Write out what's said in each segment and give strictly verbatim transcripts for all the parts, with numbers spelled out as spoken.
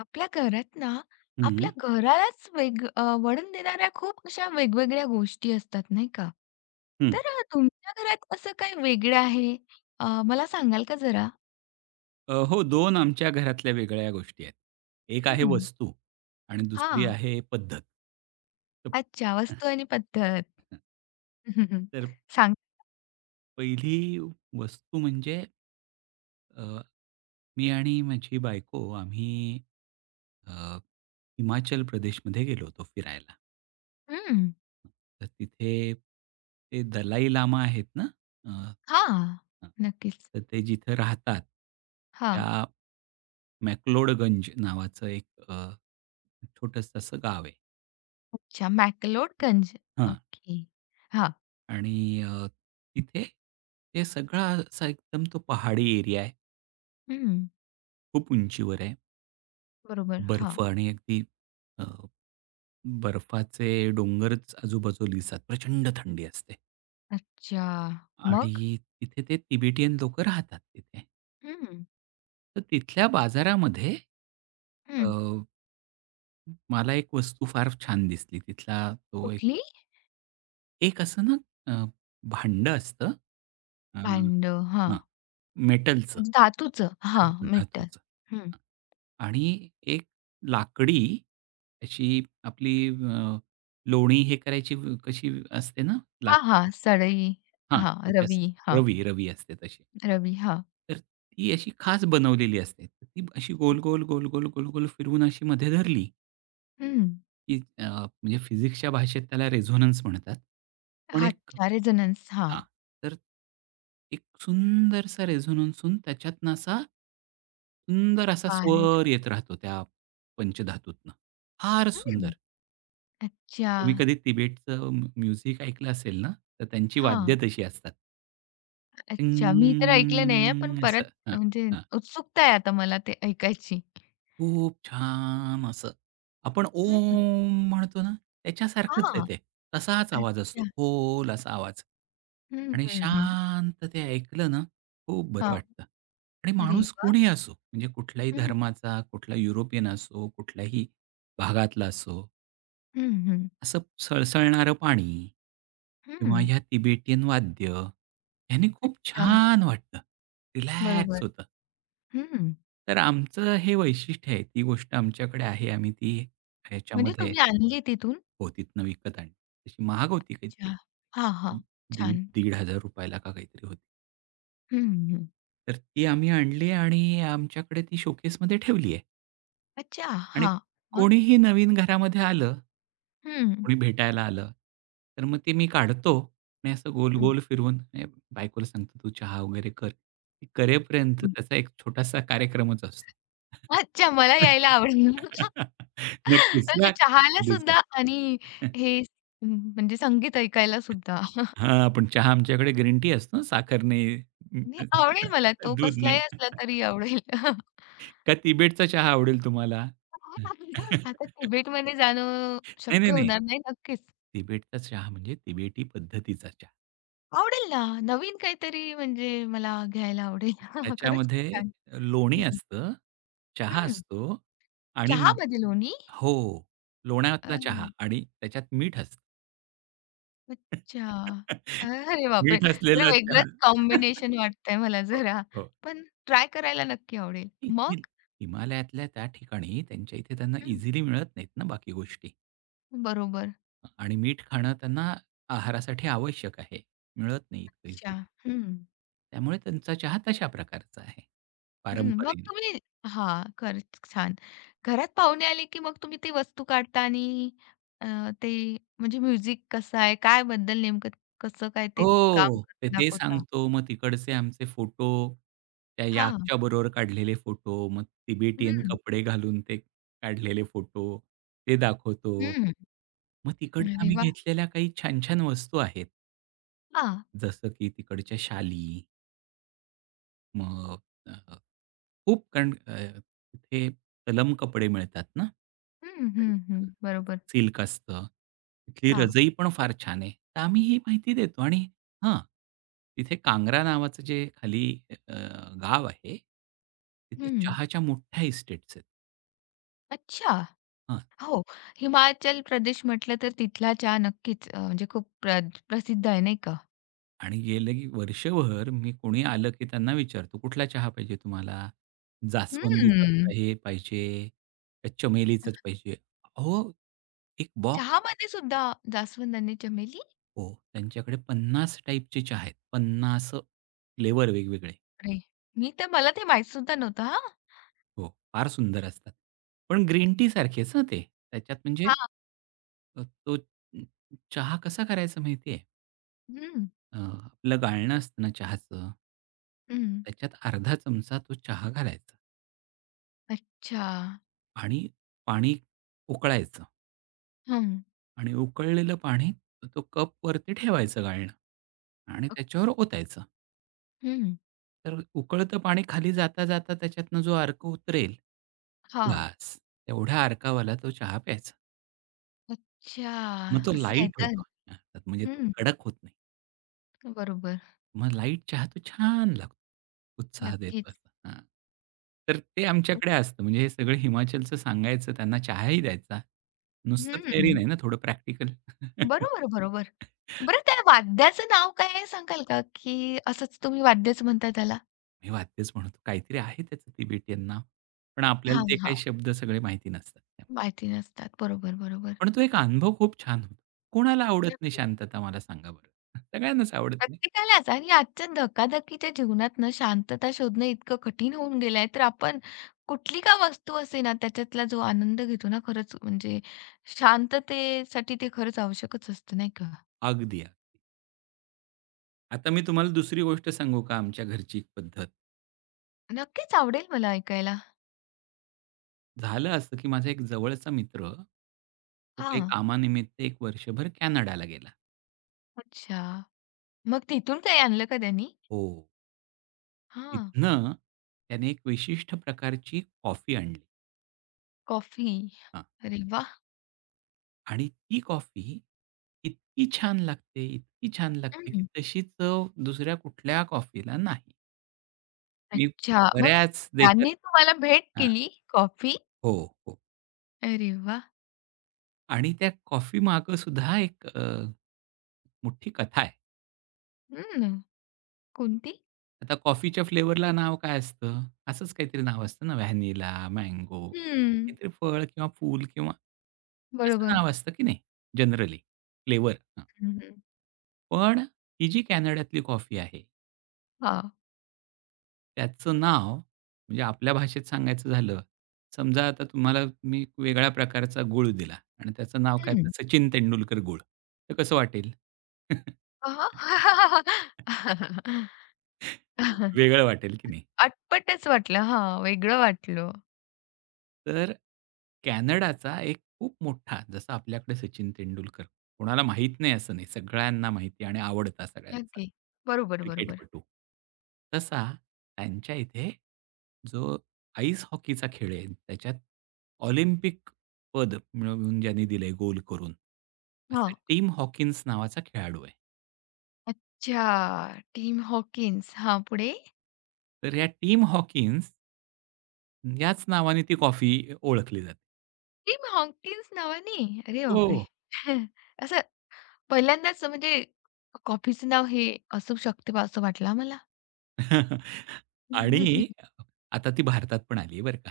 आपल्या घरात ना, हं, आपल्या घरालाच वेग अ, वळण देणाऱ्या खूप अशा वेगवेगळ्या गोष्टी असतात, नाही का? हं. तर अ, तुमच्या घरात असं काय वेगळं आहे? अ, मला सांगाल का जरा? अ, हो दोन आमच्या घरातल्या वेगळ्या गोष्टी आहेत. एक आहे हं. वस्तू आणि दुसरी हां. आहे पद्धत. तर अच्छा, वस्तू आणि पद्धत. हम्म. तर सांग पहिली वस्तू म्हणजे अ, मी आणि माझी बायको आम्ही अ, हिमाचल प्रदेशमध्ये गेलो होतो फिरायला. हं. तर तिथे ते दलाई लामा आहेत ना, अ, हां. हां. नक्कीच. तर ते जिथे राहतात, त्या हां. मॅक्लोडगंज नावाचं एक अ, छोटंसं असं गाव आहे. अच्छा, मॅक्लोडगंज. हां. ओके. हां. आणि अ, तिथे ते सगळा असा एकदम तो पहाडी एरिया आहे. हं. खूप उंचीवर आहे. बरोबर. हां. बर्फ आणि अगदी अ, बर्फाचे डोंगरच आजूबाजूला दिसतात. प्रचंड थंडी असते. अच्छा. आणि मग? तिथे ते तिबेटियन लोकं राहतात तिथे. हं. तर तिथल्या बाजारामध्ये अ, हं. मला एक वस्तू फार छान दिसली. तिथला तो एक कुठली? एक असं ना अ, भांडं असतं. अ, भांडं. हां. हां. मेटलचं. म्हणजे धातूचं? हां, मेटल. धातूचं. हं. आणि एक लाकडी अशी आपली अ, लोणी हे करायची व- कशी असते ना हां, हां. लाकूड सळई, हां, हां, त्याची रवी, असते हां, रवी, रवी असते तशी. रवी, हां. तर ती अशी खाच बनवलेली असते. तर ती अशी गोल, गोल, गोल, गोल, गोल, गोल फिरवून अशी मध्ये धरली हं. की अ, म्हणजे फिजिक्सच्या भाषेत त्याला रेझोनन्स म्हणतात. पण हां, एक चार जणांस हां, हां. तर एक सुंदरसा रेझोनन्स होऊन त्याच्यातनं असा सुंदर असा बाहेर. स्वर येत राहतो त्या पंचधातूतनं. फार सुंदर. हं. अच्छा. तुम्ही कधी तिबेटचं म्यु म्युझिक ऐकलं असेल ना, तर त्यांची वाद्य हां. तशी असतात. अच्छा. मी तर ऐकलं नाहीये, पण टिंग परत असं. हां. म्हणजे उत्सुकता आहे आता मला ते ऐकायची. खूप छान असं. आपण ओम हं. म्हणतो ना, त्याच्यासारखंच आहे हां. ते. तसाच आवाज असतो, अच्छा. खोल असा आवाज हं, आणि हं, हं. शांत ते ऐकलं ना, खूप बरं हां. वाटतं आणि अरे माणूस वाह! कोणीही असो, म्हणजे कुठल्याही हं, धर्माचा, कुठला युरोपियन असो, कुठल्याही भागातला असो, हं, हं. असं सळसळणारं पाणी हं. किंवा ह्या तिबेटियन वाद्य, ह्यानी खूप अच्छा. छान वाटतं, बरोबर. रिलॅक्स होतं. हं. तर आमचं हे वैशिष्ट्य आहे. ती गोष्ट आमच्याकडे आहे. आम्ही ती म्हणजे ह्याच्यामध्ये तुम्ही आणली तिथून? हो, तिथनं विकत आणली. तशी महाग होती अच्छा. काहीतरी. हां, हां. दीड छान. दीड हजार ला का काहीतरी होती. हं, हं. तर ती आम्ही आणली आणि आमच्याकडे ती शोकेसमध्ये ठेवली आहे अच्छा, आणि हां. मग? कोणीही नवीन घरामध्ये आलं हं, कोणी भेटायला आलं, तर मग ते मी काढतो आणि असं हं, गोल-गोल फिरवून ए, बायकोला सांगतो, "तू चहा वगैरे कर." ती करेपर्यंत हं. त्याचा एक छोटासा कार्यक्रमच असतो. अच्छा, मला यायला आवडेल. नक्कीच ना. म्हणजे चहाला कधीच आहे. सुद्धा आणि हे हम्म, म्हणजे संगीत ऐकायला सुद्धा. हां, पण चहा आमच्याकडे ग्रीन टी असतो ना, साखर नाही, नाही, आवडेल मला तो दूध कसलाही नाही. असला तरी आवडेल. का तिबेटचा चहा आवडेल तुम्हाला? आता नाही, तिबेटमध्ये जाणं नाही, शक्य नाही. होणार नाही. नक्कीच. तिबेटचा चहा म्हणजे तिबेटी पद्धतीचा चहा. आवडेल ना, नवीन काहीतरी म्हणजे मला घ्यायला आवडेल. खरंच खूप त्याच्यामध्ये छान. लोणी हं, असतं, चहा हं. असतो आणि चहामध्ये लोणी? हो, लोण्यातला चहा आणि त्याच्यात मीठ असतं. अच्छा. अरे बापरे! मीठ जरा असलेला चहा. वेगळंच कॉम्बिनेशन वाटतंय मला हो, जरा. हो. पण ट्राय करायला नक्की आवडेल. नाही, मग? तुम्ही हिमालयातल्या त्या ठिकाणी त्यांच्या इथे त्यांना हं. इझिली मिळत नाहीत ना बाकी गोष्टी बरोबर. आणि मीठ खाणं त्यांना आहारासाठी आवश्यक आहे. मिळत नाही इतकं इझिली. अच्छा. हं. त्यामुळे त्यांचा चहा तशा प्रकारचा आहे, हं. मग पारंपरेने. तुम्ही हां, खरंच छान. घरात पाहुणे आले की मग तुम्ही ती वस्तू काढता आणि अ, ते म्हणजे म्युझिक कसा आहे? काय बद्दल नेमकं कसं काय ते काम हो. तर करतं ते दाखवता? सांगतो. मग तिकडचे आमचे फोटो, त्या हां. याकच्या बरोबर काढलेले फोटो, मग तिबेटियन हं. कपडे घालून ते काढलेले फोटो, ते दाखवतो. हं. मग तिकडनं अरे आम्ही वाह! घेतलेल्या काही छान-छान वस्तू आहेत. हां. जसं की तिकडच्या शाली. मग अ, खूप कारण अ, तिथे तलम कपडे मिळतात ना. हं, हं, हं. बरोबर. सिल्क असतं. तिथली हां. रजई पण फार छान आहे. तर आम्ही ही माहिती देतो आणि हां, तिथे कांगरा नावाचं जे खाली अ, गाव आहे, तिथे हं. चहाच्या मोठ्या इस्टेट्स आहेत. अच्छा. हां. हो. हिमाचल प्रदेश म्हटलं तर तिथला चहा नक्कीच अ, म्हणजे खूप प्र प्रसिद्ध आहे, नाही का? आणि गेलं की वर्षभर मी कोणी आलं की त्यांना विचारतो, "कुठला चहा पाहिजे तुम्हाला? जास्वंदीचा हम्म. हे पाहिजे, का चमेलीचाच पाहिजे?" अहो, एक बॉक्स चहामध्ये सुद्धा जास्वंद आणि चमेली? हो, त्यांच्याकडे पन्नास टाइपचे चहा आहेत. पन्नास फ्लेवर वेगवेगळे. अरे! मी तर मला ते माहीत सुद्धा नव्हतं हा? हो, फार सुंदर असतात. पण ग्रीन टी सारखेच हं ते. त्याच्यात म्हणजे हां. अ, तो चहा कसा करायचा माहिती आहे? हं, अ, आपलं गाळणं असतं ना चहाचं. हं. त्याच्यात अर्धा चमचा तो चहा घालायचा अच्छा. आणि पाणी उकळायचं हं. आणि उकळलेलं पाणी तो कपवरती ठेवायचं गाळणं आणि अ, त्याच्यावर ओतायचं. हं. तर उकळतं पाणी खाली जाता, जाता त्याच्यातनं जो अर्क उतरेल, हां. बास तेवढ्या अर्कावाला तो चहा प्यायचा. अच्छा. मग तो असं आहे लाईट तर. होतो. हां, म्हणजे तो हं. कडक होत नाही. बरोबर. मग लाईट चहा तो छान लागतो. उत्साह देतो नक्कीच. असा. हां. तर ते आमच्याकडे असतं. म्हणजे हे सगळं हिमाचलचं सांगायचं, त्यांना चहाही द्यायचा. नुसतं थेअरी हं. नाही ना, थोडं प्रॅक्टिकल. बरोबर, बरोबर. बरं त्या वाद्याचं नाव काय आहे सांगाल का? की असंच तुम्ही वाद्यच म्हणता त्याला? मी वाद्यच म्हणतो. काहीतरी आहे त्याचं तिबेटियन नाव. पण आपल्याला हां, ते काही शब्द सगळे माहिती नसतात. माहिती नसतात. बरोबर, बरोबर. पण तो एक अनुभव खूप छान होता. कोणाला आवडत नाही नक्कीच. शांतता मला सांगा बरं? सगळ्यांनाच आवडत नाही. प्रत्येकालाच आणि आजच्या धकाधकीच्या जीवनात ना शांतता शोधणं इतकं कठीण होऊन गेलं आहे, तर आपण कुठली का वस्तू असे ना, त्याच्यातला जो आनंद घेतो ना, खरंच म्हणजे शांततेसाठी ते खरंच आवश्यकच असतं, नाही का? अगदी, अगदी. आता मी तुम्हाला दुसरी गोष्ट सांगू का आमच्या घरची एक पद्धत? नक्कीच आवडेल मला ऐकायला. झालं असं, की माझा एक जवळचा मित्र, तो काही हां, कामानिमित्त एक वर्षभर कॅनडाला गेला. अच्छा. मग तिथून काही आणलं का त्यांनी? हो. हां, तिथनं त्याने एक विशिष्ट प्रकारची कॉफी आणली. कॉफी. हां. अरे वाह! आणि ती कॉफी इतकी छान लागते, इतकी छान लागते, की हं. तशी चव दुसऱ्या कुठल्या कॉफीला नाही. मी अच्छा. मग बऱ्याच देशात त्यांनी तुम्हाला भेट केली, कॉफी. हो, हो. अरे वाह! आणि त्या कॉफीमागे सुद्धा एक अ, मोठी कथा आहे. हं. कोणती? आता कॉफीच्या फ्लेवरला नाव काय असतं? असंच काहीतरी नाव असतं ना, व्हॅनिला, मँगो, हं, काहीतरी फळ किंवा फूल किंवा असं बरोबर. नाव असतं की नाही जनरली फ्लेवर. हं, हं. पण ही जी कॅनडातली कॉफी आहे, हां. त्याचं नाव म्हणजे आपल्या भाषेत सांगायचं झालं, समजा आता तुम्हाला मी वेगळ्या प्रकारचा गूळ दिला आणि त्याचं नाव काय हं. तर सचिन तेंडुलकर गूळ. तर कसं वाटेल? अ, हां. वेगळं वाटेल की नाही. अटपटच वाटलं. हां, वेगळं वाटलं. तर कॅनडाचा एक खूप मोठा जसा आपल्याकडे सचिन तेंडुलकर कोणाला माहीत नाही असं नाही, सगळ्यांना माहिती आणि आवडता सगळ्यांचा नक्की. बरोबर, बरोबर. क्रिकेटपटू. तसा त्यांच्या इथे जो आईस हॉकीचा खेळ आहे, त्याच्यात ऑलिम्पिक पद मिळवून ज्यांनी दिलंय गोल करून, असं हां. टिम हॉकिन्स नावाचा खेळाडू आहे. अच्छा, टीम हॉकिन्स. हां, पुढे? तर या टिम हॉकिन्स याच नावाने ती कॉफी ओळखली जाते. टिम हॉकिन्स नावाने? अरे हो. बापरे! असं पहिल्यांदाच म्हणजे कॉफीचं नाव हे असू शकते बा असं वाटलं मला. आणि आता ती भारतात पण आली आहे बरं का.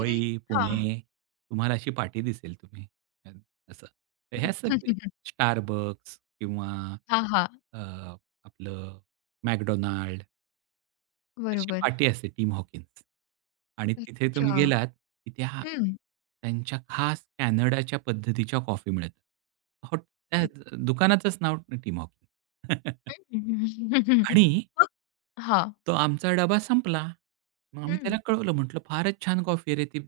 अरे हां. पुणे तुम्हाला अशी पाटी दिसेल तुम्ही अ, असं. तर हे असतं की किंवा हां, हां. अ, आपलं McDonald's तशी बरोबर. पाटी असते टीम हॉकिन्स आणि तिथे तुम्ही अच्छा. गेलात की त्या हं. त्यांच्या खास कॅनडाच्या पद्धतीच्या कॉफी मिळतात. हॉट त्या दुकानाचंच नाव टीम हॉकिन्स हम्म. आणि मग हां. तो आमचा डबा संपला. मग हं. आम्ही त्याला हं. कळवलं म्हटलं, "फारच छान कॉफी आहे रे ती,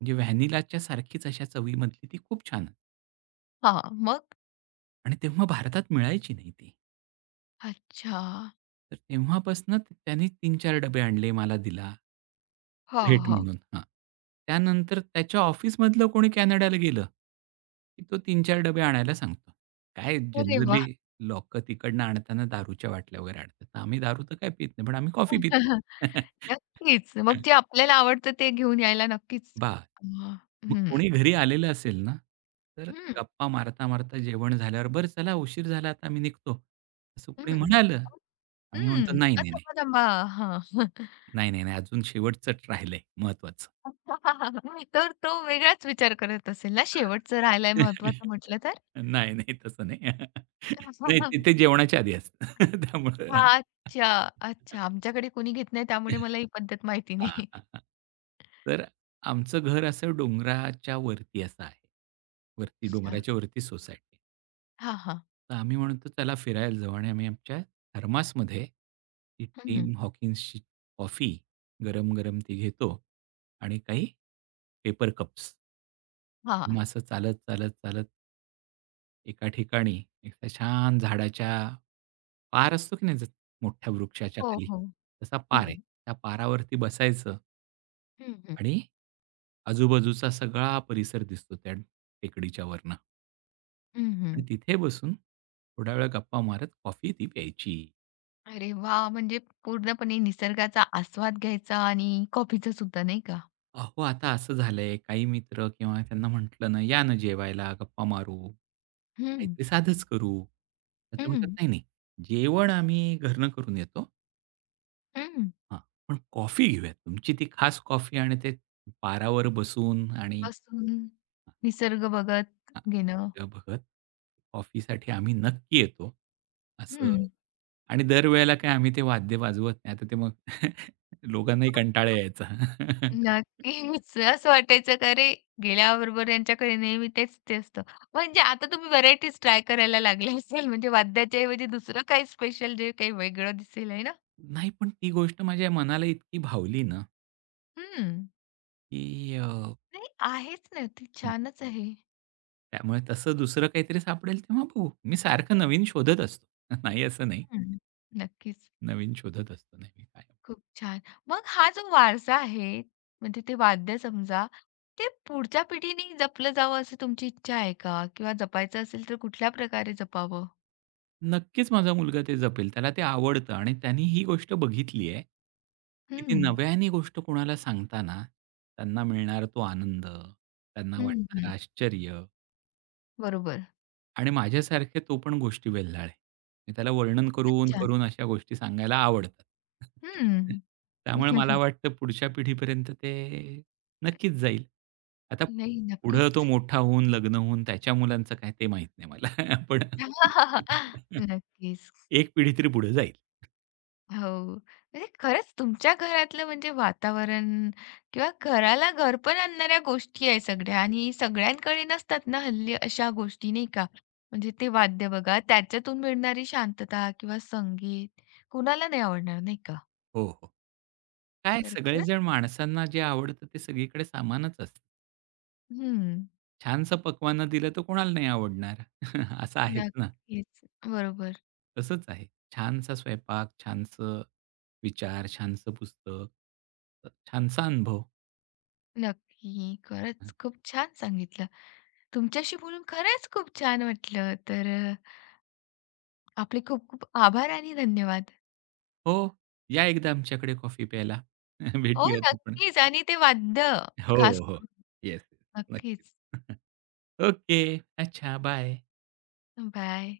म्हणजे व्हॅनिलाच्या सारखीच अशा चवीमधली ती खूप छान." आहे. हां. मग? आणि तेव्हा भारतात मिळायची नाही ती. अच्छा. तर तेव्हापासून त्याने तीन चार डबे आणले, मला दिला हां, भेट हां. म्हणून. हां. त्यानंतर त्याच्या ऑफिसमधलं कोणी कॅनडाला गेलं, की तो तीन चार डबे आणायला सांगतो. काय अरे जनरली वाह! लोकं तिकडनं आणताना दारूच्या बाटल्या वगैरे आणतात. तर आम्ही दारू तर काय पीत नाही, पण आम्ही कॉफी पितो. नक्कीच. मग हं. जे आपल्याला आवडतं ते घेऊन यायला नक्कीच हां. मग हं. कोणी घरी आलेलं असेल ना, तर हं, गप्पा मारता-मारता जेवण झाल्यावर, "बरं चला उशीर झाला आता आम्ही निघतो." असं कोणी हं. म्हणालं, आम्ही म्हणतो, हं. "नाही, अ, नाही, नाही. थांबा, थांबा. हां. नाही, नाही, नाही. अजून शेवटचं राहिलंय महत्त्वाचं." तर तो वेगळाच विचार करत असेल ना, शेवटचं राहायला महत्त्वाचं म्हटलं तर? नाही, नाही तसं नाही. नाही तिथे जेवणाच्या आधी असतं. त्यामुळे हां. अच्छा, अच्छा. आमच्याकडे कोणी घेत नाही त्यामुळे मला ही पद्धत माहिती हां, नाही. हां, हां. तर आमचं घर असं डोंगराच्या वरती असं आहे. वरती अच्छा. डोंगराच्या वरती सोसायटी. हां, हां. तर आम्ही म्हणतो चला फिरायला जाऊ आणि आम्ही आमच्या थर्मासमध्ये ती हं, हं. टीम हॉकिन्सची कॉफी गरम-गरम ती घेतो आणि काही पेपर कप्स. आणि मग असं चालत, चालत, चालत एका ठिकाणी एका छान झाडाच्या पार असतो की नाही जो मोठ्या वृक्षाच्या हो, खाली, हो. तसा पार आहे. हं, त्या पारावरती बसायचं हं, हं. आणि आजूबाजूचा सगळा परिसर दिसतो त्या टेकडीच्या वरनं. हं, हं. आणि तिथे बसून थोडा वेळ गप्पा मारत कॉफी ती प्यायची. अरे वाह! म्हणजे पूर्णपणे निसर्गाचा आस्वाद घ्यायचा आणि कॉफीचं सुद्धा नाही का? अहो, आता असं झालंय काही मित्र किंवा त्यांना म्हटलं ना, "या ना जेवायला, गप्पा मारू, हं, काहीतरी साधंच करू." तर ते हं, म्हणतात, "नाही, नाही, जेवण आम्ही घरनं करून येतो. हं. हां, पण कॉफी घेऊयात. तुमची ती खास कॉफी आणि ते पारावर बसून आणि बसून निसर्ग बघत हां. घेणं. त्या भगत कॉफीसाठी आम्ही नक्की येतो, असं हं. आणि दरवेळेला काय आम्ही ते वाद्य वाजवत नाही. आता ते मग लोकांनाही कंटाळा यायचा. नक्कीच. असं वाटायचं का अरे गेल्याबरोबर यांच्याकडे नेहमी तेच ते असतं. म्हणजे आता तुम्ही व्हरायटीज ट्राय करायला लागले असेल म्हणजे वाद्याच्या ऐवजी दुसरं काही स्पेशल जे काही वेगळं दिसेल आहे ना? नाही, पण ती गोष्ट माझ्या मनाला इतकी भावली ना, हं. की अ, नाही आहेच ना. ते छानच आहे. त्यामुळे तसं दुसरं काहीतरी सापडेल तेव्हा बघू. मी सारखं नवीन शोधत असतो. नाही असं नाही. हं. नक्कीच. नवीन शोधत असतो नेहमी काय. खूप छान. मग हा जो वारसा आहे, म्हणजे ते वाद्य समजा, ते पुढच्या पिढीने जपलं जावं अशी तुमची इच्छा आहे का? किंवा जपायचं असेल तर कुठल्या प्रकारे जपावं? नक्कीच माझा मुलगा ते जपेल. त्याला ते आवडतं आणि त्यानी ही गोष्ट बघितली आहे, की ती हं. नव्याने गोष्ट कोणाला सांगताना त्यांना मिळणारा तो आनंद, त्यांना हं, वाटणारं हं. आश्चर्य बरोबर. आणि माझ्यासारखे तो पण गोष्टी वेल्हाळ आहे. मी त्याला वर्णन करून, अच्छा. करून अशा गोष्टी सांगायला आवडतात. हं. त्यामुळे मला वाटतं पुढच्या पिढीपर्यंत ते नक्कीच जाईल. आता नाही, पुढं तो नक्कीच. मोठा होऊन, लग्न होऊन त्याच्या मुलांचं काय ते माहीत नाही मला. पण नक्कीच. एक पिढी तरी पुढे जाईल. हो. म्हणजे खरंच तुमच्या घरातलं म्हणजे वातावरण किंवा घराला घरपण आणणाऱ्या गोष्टी आहे सगळ्या आणि सगळ्यांकडे नसतात ना हल्ली अशा गोष्टी, नाही का? म्हणजे ते वाद्य बघा, त्याच्यातून मिळणारी शांतता किंवा संगीत कुणाला नाही आवडणार, नाही का? हो, हो. काय तर खरंच सगळेजण माणसांना जे आवडतं ते सगळीकडे सामानच असतं. हं. छानसं पकवानं दिलं तर कोणाला नाही आवडणार? असं आहेच ना. नक्कीच. बरोबर. तसंच आहे. छानसा स्वयंपाक, छानसं विचार, छानसं पुस्तक, अ, छानसा अनुभव. नक्की. खरंच खूप छान सांगितलं. तुमच्याशी बोलून खरंच खूप छान वाटलं. तर अ, आपले खूप खूप आभार आणि धन्यवाद. हो, या एकदा आमच्याकडे कॉफी प्यायला. हो, भेटूयात आपण. नक्कीच आणि ते वाद्य हो, खास हो. करून. येस, नक्कीच. येस. ओके. अच्छा. बाय. बाय.